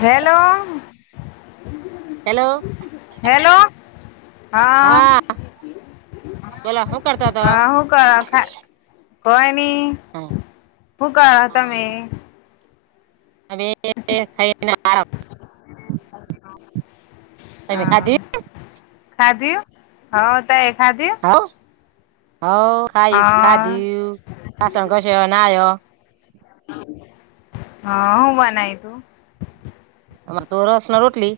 [inaudible] Hello hello hello. હા બોલો હું કરતો હતો હા હું કરો ખા હોય હું કરો તમે હવે [inaudible] ખૈના બાર અ તમે હા ખાધી ખાધ્યુ. હા. તએ ખાદી્ હવ હવ ખાાઈ ખાધીયુ વાસણ ધશયા નાય. હા હું બનાય તું? અમારે તો રસના રોટલી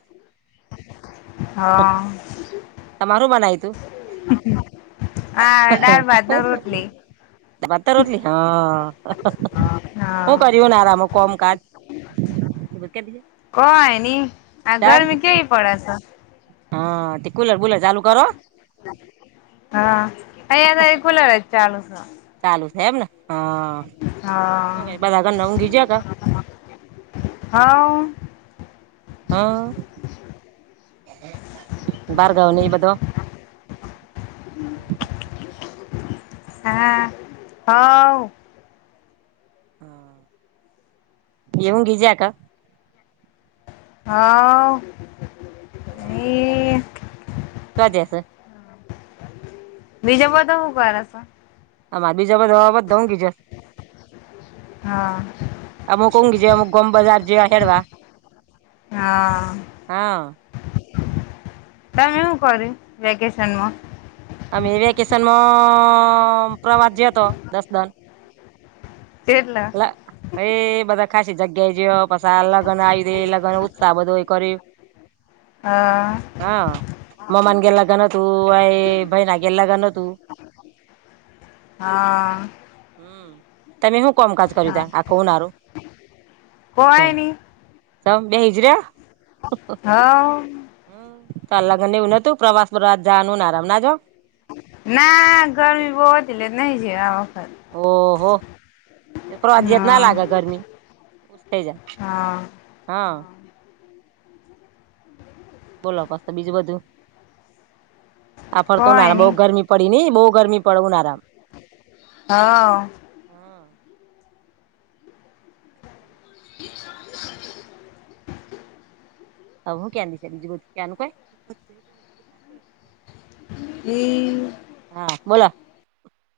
હા. તમારું બનાય તું, આ દાળ ભાત ને રોટલી બતર રોટલી હા હું હા કર આરામ કોમ કાજ? કે [unintelligible] કોય ની આ ઘરમ કેવી પડે છે. હા તે કુલર બુલર ચાલુ કરો. હા. અહીયા ખુલા રહે. ચાલું છો. ચાલુ છે એમને. હા. હું હા, કે બધા ઘરના ઊંઘી જ્યા કે હા. હમ, બારગાન એ બધ હા, હ. હમ એવું ઘીજ ક [unintelligible] હા. હા ભજે છે. બીજા બધા શું કર છ. આ બીજા બધ બધ ઊંઘી જ, હા અમુક ઊંઘી જ અમુક ગમ બજાર જેવા હેડવા. હા. હા તમે હું કર્યું વેકેશનમાં? અમે વેકેશનમાં પ્રવાસ જે હતો દસ દાડ. કેટલા હ ભાઈ બધા. ખસી જગ્યા જ પછ લગ્ન આવી દે લગ્ન ઉત્સાહ બધોય કર, હા હા મ્માન ગે લગ્ન તું આ ભાઈ ના ગેલાગા ન તું. હા હમ. તમે શું કોમકાજ કર્યું ત હા આખું ઉનારો? કોઈ નહી ત બે હિજરા? હ હા. તો અલાગન એવું નતું પ્રવાસ બ જવાનુંને આરામ ના જો? ના ગરમી બહત એલે નહી જ્યાં. ઓહો એ તો આજીયત હા ના લાગે ગરમી થઈ જાય હા હા. બોલો પસ તો બીજું બધું. સાફર તો ના કોઈ ના બહુ ગરમી પડી ની બહ. ગરમી પડવન આરામ. હા [inaudible] હું કી છે બીજું ક્યાનું કો. હમ. હા બોલા.